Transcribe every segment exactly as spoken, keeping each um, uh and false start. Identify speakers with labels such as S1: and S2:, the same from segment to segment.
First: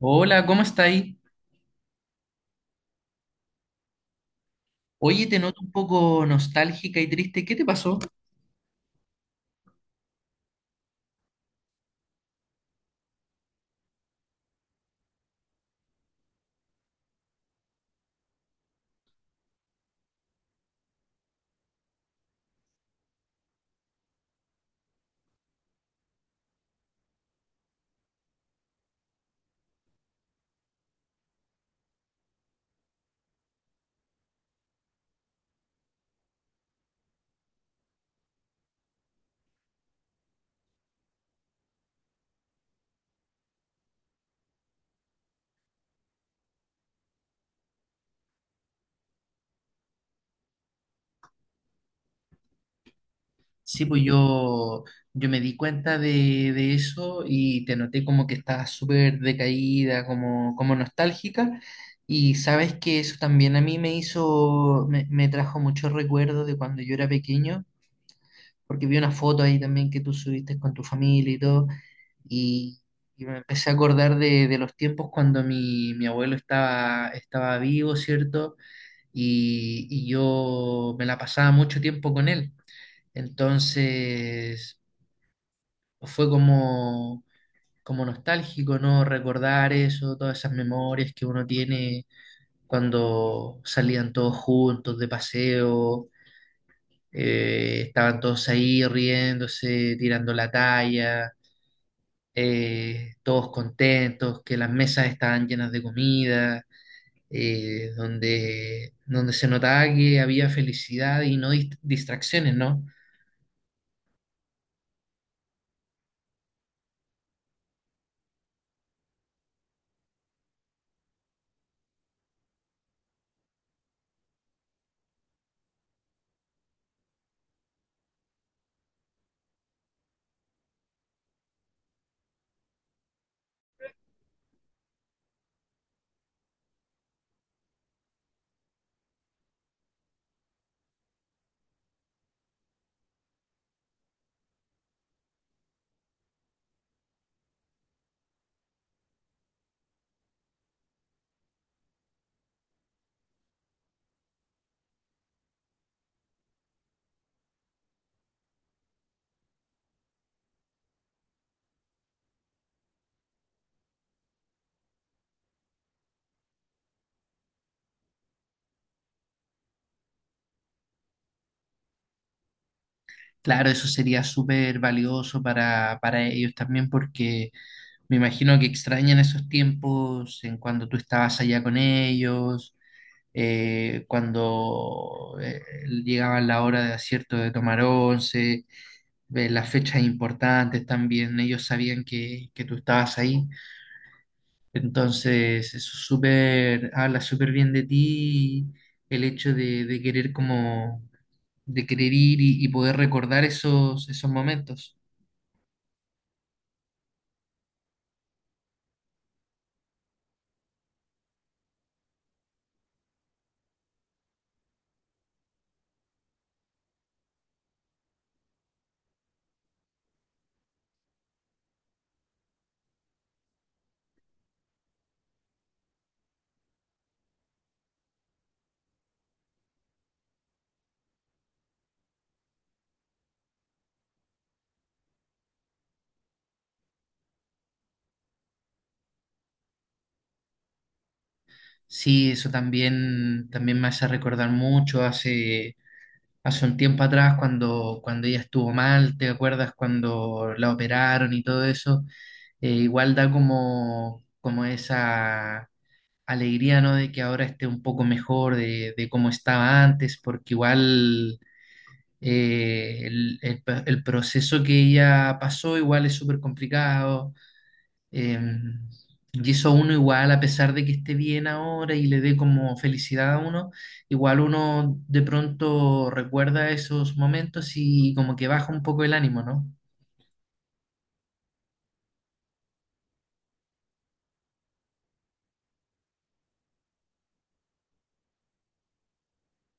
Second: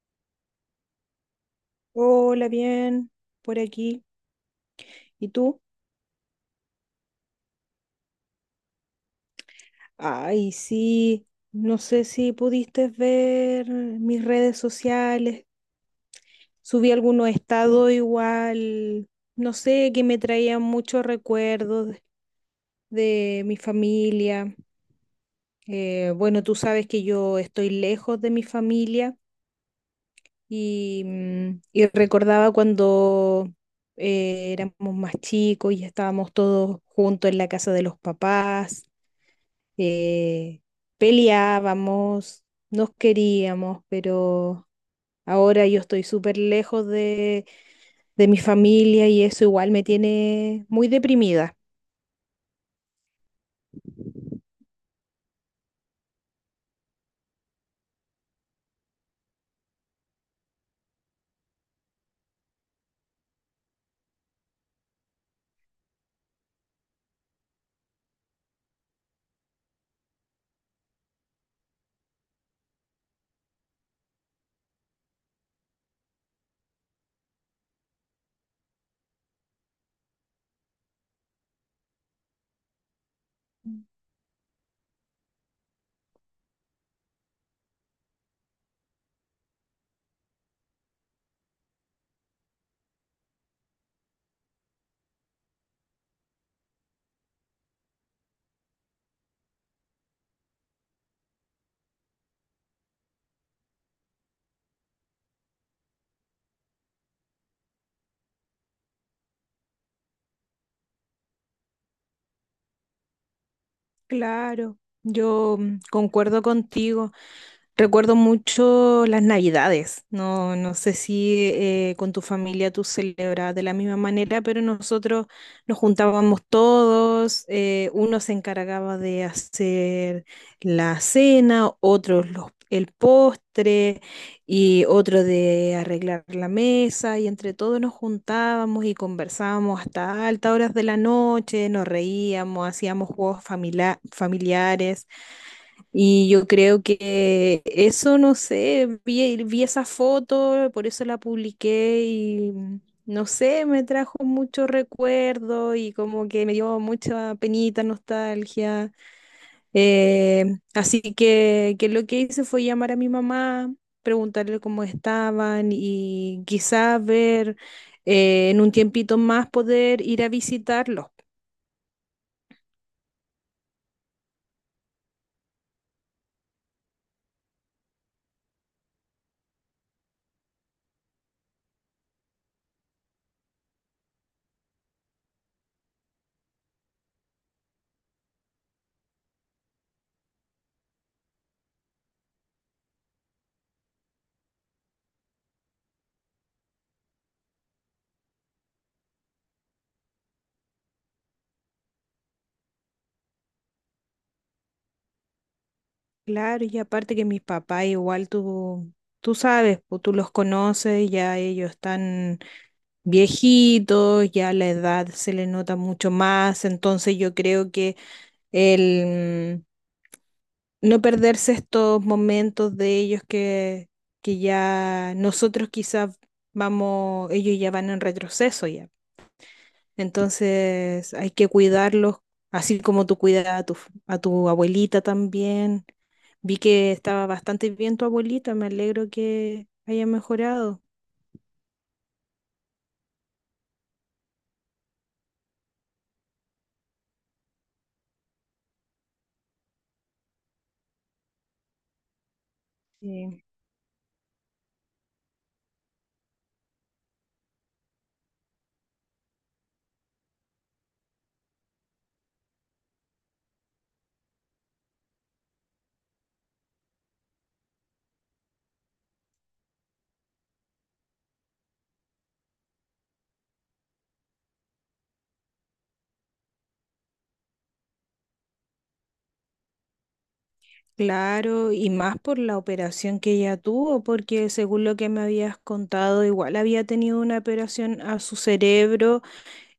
S1: Hola, ¿cómo está ahí?
S2: Hola, bien, por aquí.
S1: Oye,
S2: ¿Y
S1: te noto
S2: tú?
S1: un poco nostálgica y triste. ¿Qué te pasó?
S2: Ay, sí, no sé si pudiste ver mis redes sociales. Subí algunos estados igual, no sé, que me traían muchos recuerdos de mi familia. Eh, bueno, tú sabes que yo estoy lejos de mi familia y, mm, y recordaba cuando eh, éramos más chicos y estábamos todos juntos en la casa de los papás, eh, peleábamos, nos queríamos, pero ahora yo estoy súper lejos de, de mi familia y eso igual me tiene muy deprimida.
S1: Sí, pues yo, yo me di cuenta de, de eso y te noté como que estabas súper decaída, como, como nostálgica. Y sabes que eso también a mí me hizo, me, me trajo muchos recuerdos de cuando yo era pequeño, porque vi una foto ahí también que tú subiste con tu familia y todo. Y, y me empecé a acordar de, de los tiempos cuando mi, mi abuelo estaba, estaba vivo, ¿cierto? Y, y yo me la pasaba mucho tiempo con él. Entonces fue como, como nostálgico, ¿no? Recordar eso, todas esas memorias que uno tiene cuando salían todos juntos de paseo, eh, estaban todos ahí riéndose, tirando la talla. Eh, todos contentos, que las mesas estaban llenas de comida, eh, donde, donde se notaba que había felicidad y no dist- distracciones, ¿no?
S2: Claro, yo mm, concuerdo contigo. Recuerdo mucho las Navidades. No, no sé si eh, con tu familia tú celebras de la misma manera, pero nosotros nos juntábamos todos. Eh, uno se encargaba de hacer la cena, otros los, el postre y otro de arreglar la mesa. Y entre todos nos juntábamos y conversábamos hasta altas horas de la noche, nos reíamos, hacíamos juegos familia- familiares. Y yo creo que eso, no sé, vi, vi esa foto, por eso la publiqué y mm, no sé, me trajo mucho recuerdo y como que me dio mucha penita, nostalgia. Eh, Así que, que lo que hice fue llamar a mi mamá, preguntarle cómo estaban y quizás ver eh, en un tiempito más poder ir a visitarlos.
S1: Claro, eso sería súper valioso para, para ellos también porque me imagino que extrañan esos tiempos en cuando tú estabas allá con ellos, eh, cuando eh, llegaba la hora de acierto de tomar once, eh, las fechas importantes también, ellos sabían que, que tú estabas ahí. Entonces, eso es súper, habla súper bien de ti, el hecho de, de querer como, de querer ir y, y poder recordar esos, esos momentos.
S2: Claro, y aparte que mis papás igual tú, tú sabes, pues, tú los conoces, ya ellos están viejitos, ya la edad se les nota mucho más, entonces yo creo que el mm, no perderse estos momentos de ellos que, que ya nosotros quizás vamos, ellos ya van en retroceso ya, entonces hay que cuidarlos, así como tú cuidas a tu, a tu abuelita también. Vi que estaba bastante bien tu abuelita, me alegro que haya mejorado.
S1: Sí, eso también, también me hace recordar mucho hace, hace un tiempo atrás cuando, cuando ella estuvo mal, ¿te acuerdas cuando la operaron y todo eso? Eh, igual da
S2: Sí.
S1: como, como esa alegría, ¿no? De que ahora esté un poco mejor de, de cómo estaba antes, porque igual eh, el, el- el proceso que ella pasó igual es súper complicado eh, y eso uno igual, a pesar de que esté bien ahora y le dé como felicidad a uno, igual uno de pronto recuerda esos momentos y como que baja un poco el ánimo, ¿no?
S2: Claro, y más por la operación que ella tuvo, porque según lo que me habías contado, igual había tenido una operación a su cerebro.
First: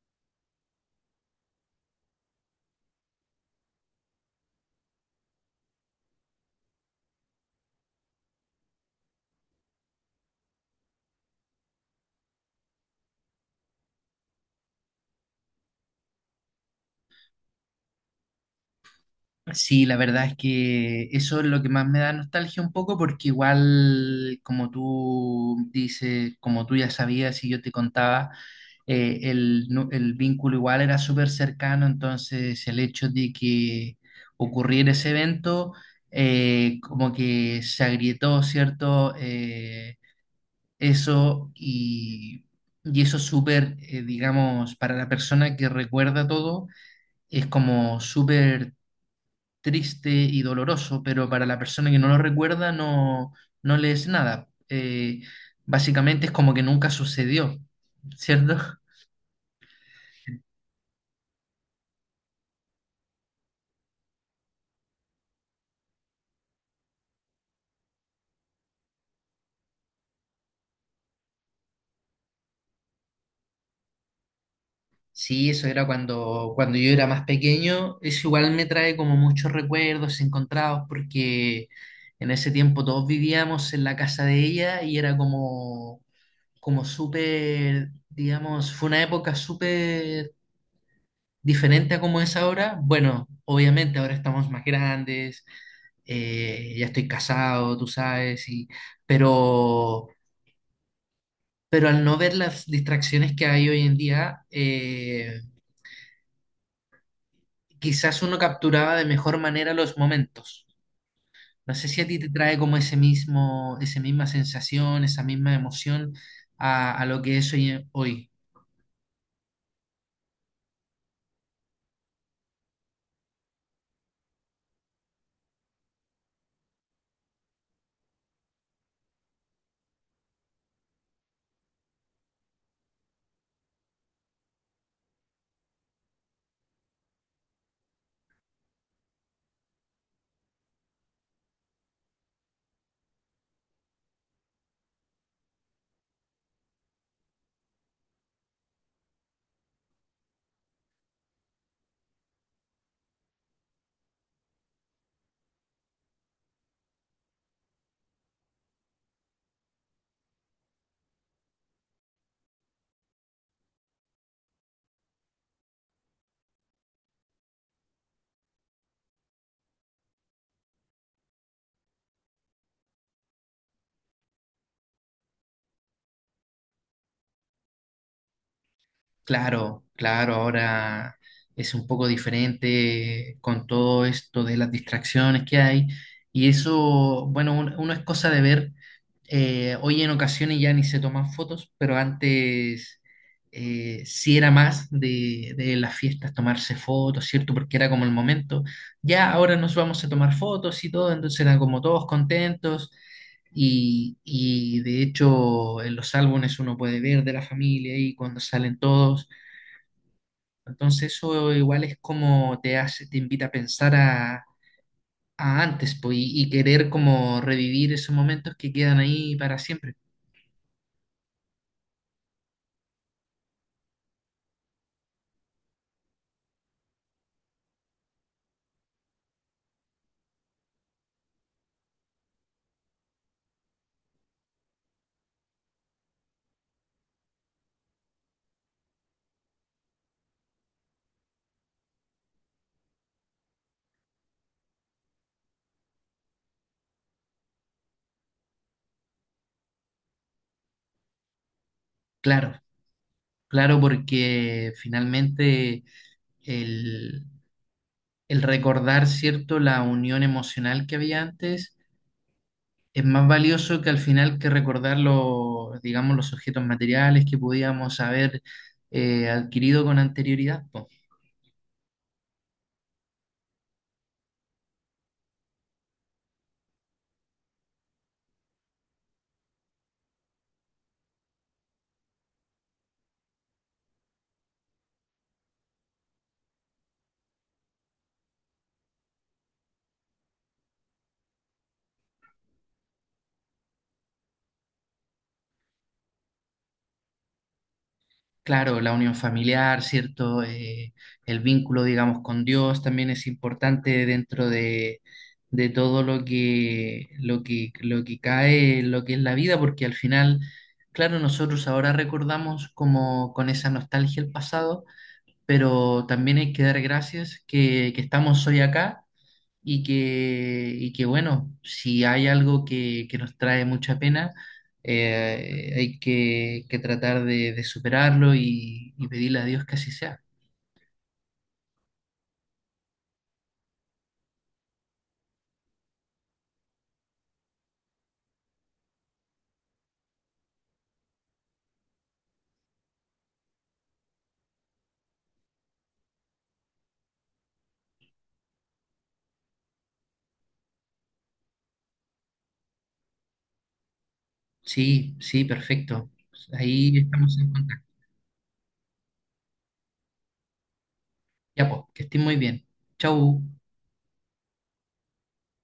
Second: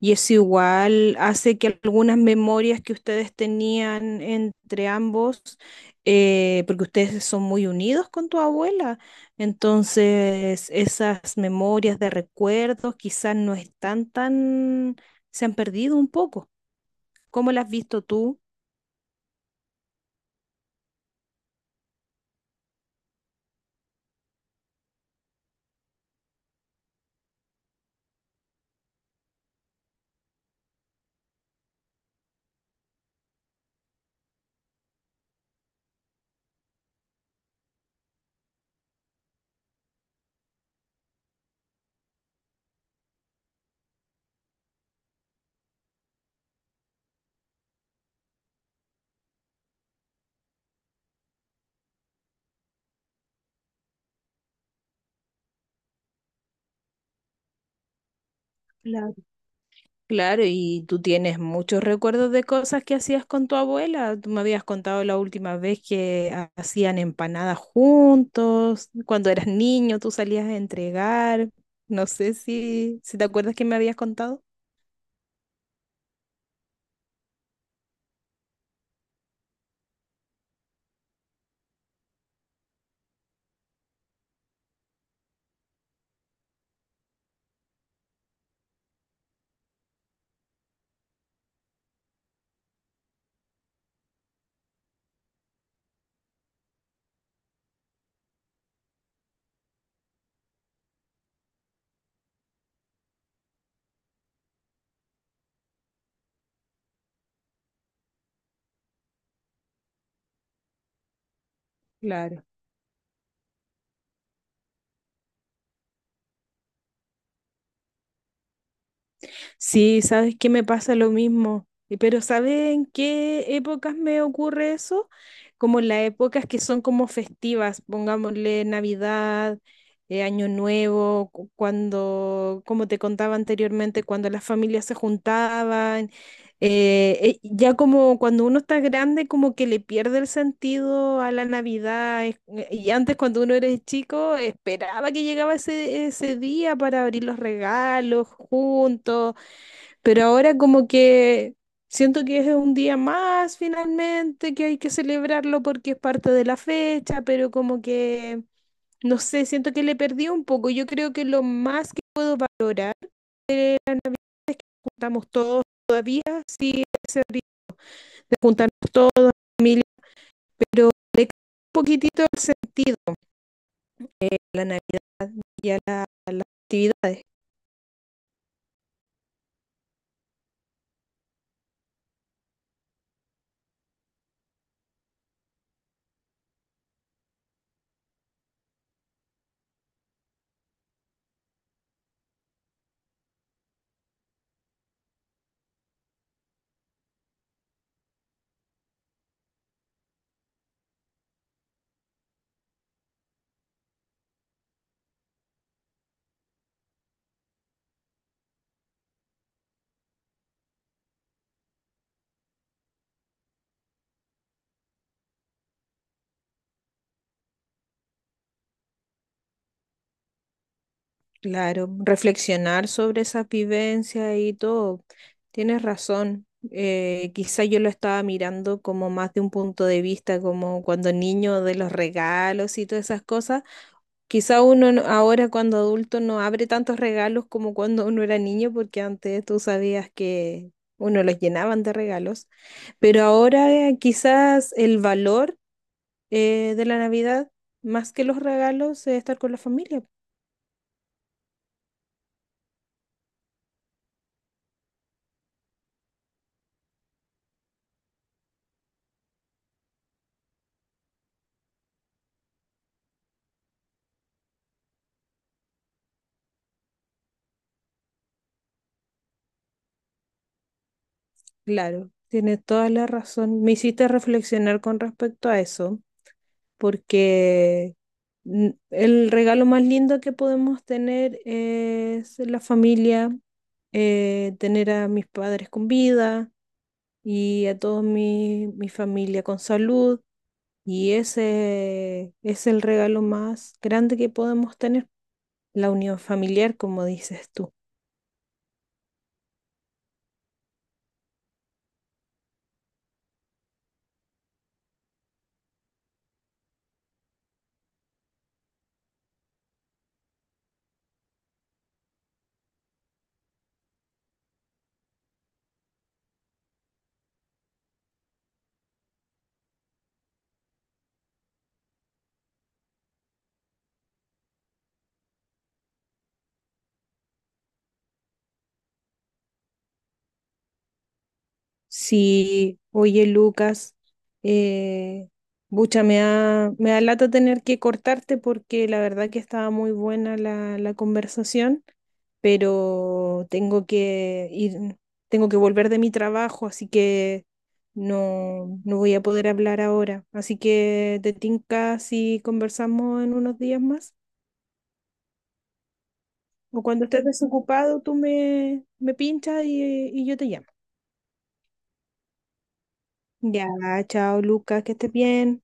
S2: Y eso igual hace que algunas memorias que ustedes tenían entre ambos, eh, porque ustedes son muy unidos con tu abuela, entonces esas memorias de recuerdos quizás no están tan, se han perdido un poco. ¿Cómo las has visto tú?
S1: Sí, la verdad es que eso es lo que más me da nostalgia un poco porque igual, como tú dices, como tú ya sabías y yo te contaba, eh, el, nu- el vínculo igual era súper cercano, entonces el hecho de que ocurriera ese evento, eh, como que se agrietó, ¿cierto? Eh, eso y, y eso es súper, eh, digamos, para la persona que recuerda todo es como súper triste y doloroso, pero para la persona que no lo recuerda no, no le es nada. Eh, básicamente es como que nunca sucedió, ¿cierto?
S2: Claro, y tú tienes muchos recuerdos de cosas que hacías con tu abuela. Tú me habías contado la última vez que ha- hacían empanadas juntos, cuando eras niño tú salías a entregar. No sé si, si te acuerdas que me habías contado.
S1: Sí, eso era cuando, cuando yo era más pequeño. Eso igual me trae como muchos recuerdos encontrados porque en ese tiempo todos vivíamos en la casa de ella y era como, como súper, digamos, fue una época súper diferente a como es ahora. Bueno, obviamente ahora estamos más grandes, eh, ya estoy casado, tú sabes, y, pero, pero al no ver las distracciones que hay hoy en día, eh, quizás uno capturaba de mejor manera los momentos. No sé si a ti te
S2: Claro.
S1: trae como ese mismo, esa misma sensación, esa misma emoción a, a lo que es hoy. Hoy.
S2: Sí, sabes que me pasa lo mismo, Y- pero ¿sabes en qué épocas me ocurre eso? Como en las épocas que son como festivas, pongámosle Navidad, eh, Año Nuevo, cu- cuando, como te contaba anteriormente, cuando las familias se juntaban, eh, eh, ya como cuando uno está grande, como que le pierde el sentido a la Navidad, es- eh, y antes cuando uno era chico, esperaba que llegaba ese, ese día para abrir los regalos juntos, pero ahora como que siento que es un día más finalmente, que hay que celebrarlo porque es parte de la fecha, pero como que, no sé, siento que le perdí un poco. Yo creo que lo más que lograr, juntamos todos los días, sí, ese ri- de juntarnos familia, pero le cambia un poquitito el sentido eh, a la Navidad y a la- a las actividades.
S1: Claro, claro, ahora es un poco diferente con todo esto de las distracciones que hay y eso, bueno, un- uno es cosa de ver, eh, hoy en ocasiones ya ni se toman fotos, pero antes eh, sí era más de, de las fiestas tomarse fotos, ¿cierto? Porque era como el momento, ya ahora nos vamos a tomar fotos y todo, entonces eran como todos contentos. Y, y de hecho en los álbumes uno puede ver de la familia y cuando salen todos. Entonces eso igual es como te hace, te invita a pensar a, a antes, pues, y, y querer como revivir esos momentos que quedan ahí para siempre.
S2: Claro, reflexionar sobre esa vivencia y todo. Tienes razón. Eh, quizá yo lo estaba mirando como más de un punto de vista, como cuando niño de los regalos y todas esas cosas. Quizá uno no- ahora cuando adulto no abre tantos regalos como cuando uno era niño, porque antes tú sabías que uno los llenaban de regalos. Pero ahora eh, quizás el valor eh, de la Navidad, más que los regalos, es estar con la familia.
S1: Claro, claro, porque finalmente el, el recordar, ¿cierto?, la unión emocional que había antes es más valioso que al final que recordar los, digamos, los objetos materiales que podíamos haber eh, adquirido con anterioridad, po.
S2: Claro, tienes toda la razón. Me hiciste reflexionar con respecto a eso, porque n- el regalo más lindo que podemos tener es la familia, eh, tener a mis padres con vida y a toda mi, mi familia con salud. Y ese es el regalo más grande que podemos tener, la unión familiar, como dices tú.
S1: Claro, la unión familiar, ¿cierto? Eh, el vínculo, digamos, con Dios también es importante dentro de, de todo lo que, lo que, lo que cae, lo que es la vida, porque al final, claro, nosotros ahora recordamos como con esa nostalgia el pasado, pero también hay que dar gracias que, que estamos hoy acá y que, y que bueno, si hay algo que, que nos trae mucha pena, eh, hay que, que tratar de, de superarlo y, y pedirle a Dios que así sea.
S2: Sí, oye Lucas, eh, bucha, me da, me da lata tener que cortarte porque la verdad que estaba muy buena la, la conversación, pero tengo que ir, tengo que volver de mi trabajo, así que no, no voy a poder hablar ahora. Así que te tinca si conversamos en unos días más,
S1: Sí, sí, perfecto.
S2: o
S1: Ahí
S2: cuando estés
S1: estamos en contacto.
S2: desocupado, tú me, me pinchas y, y yo te llamo.
S1: Ya, pues, que estén muy bien. Chau.
S2: Ya, chao Lucas, que estés bien.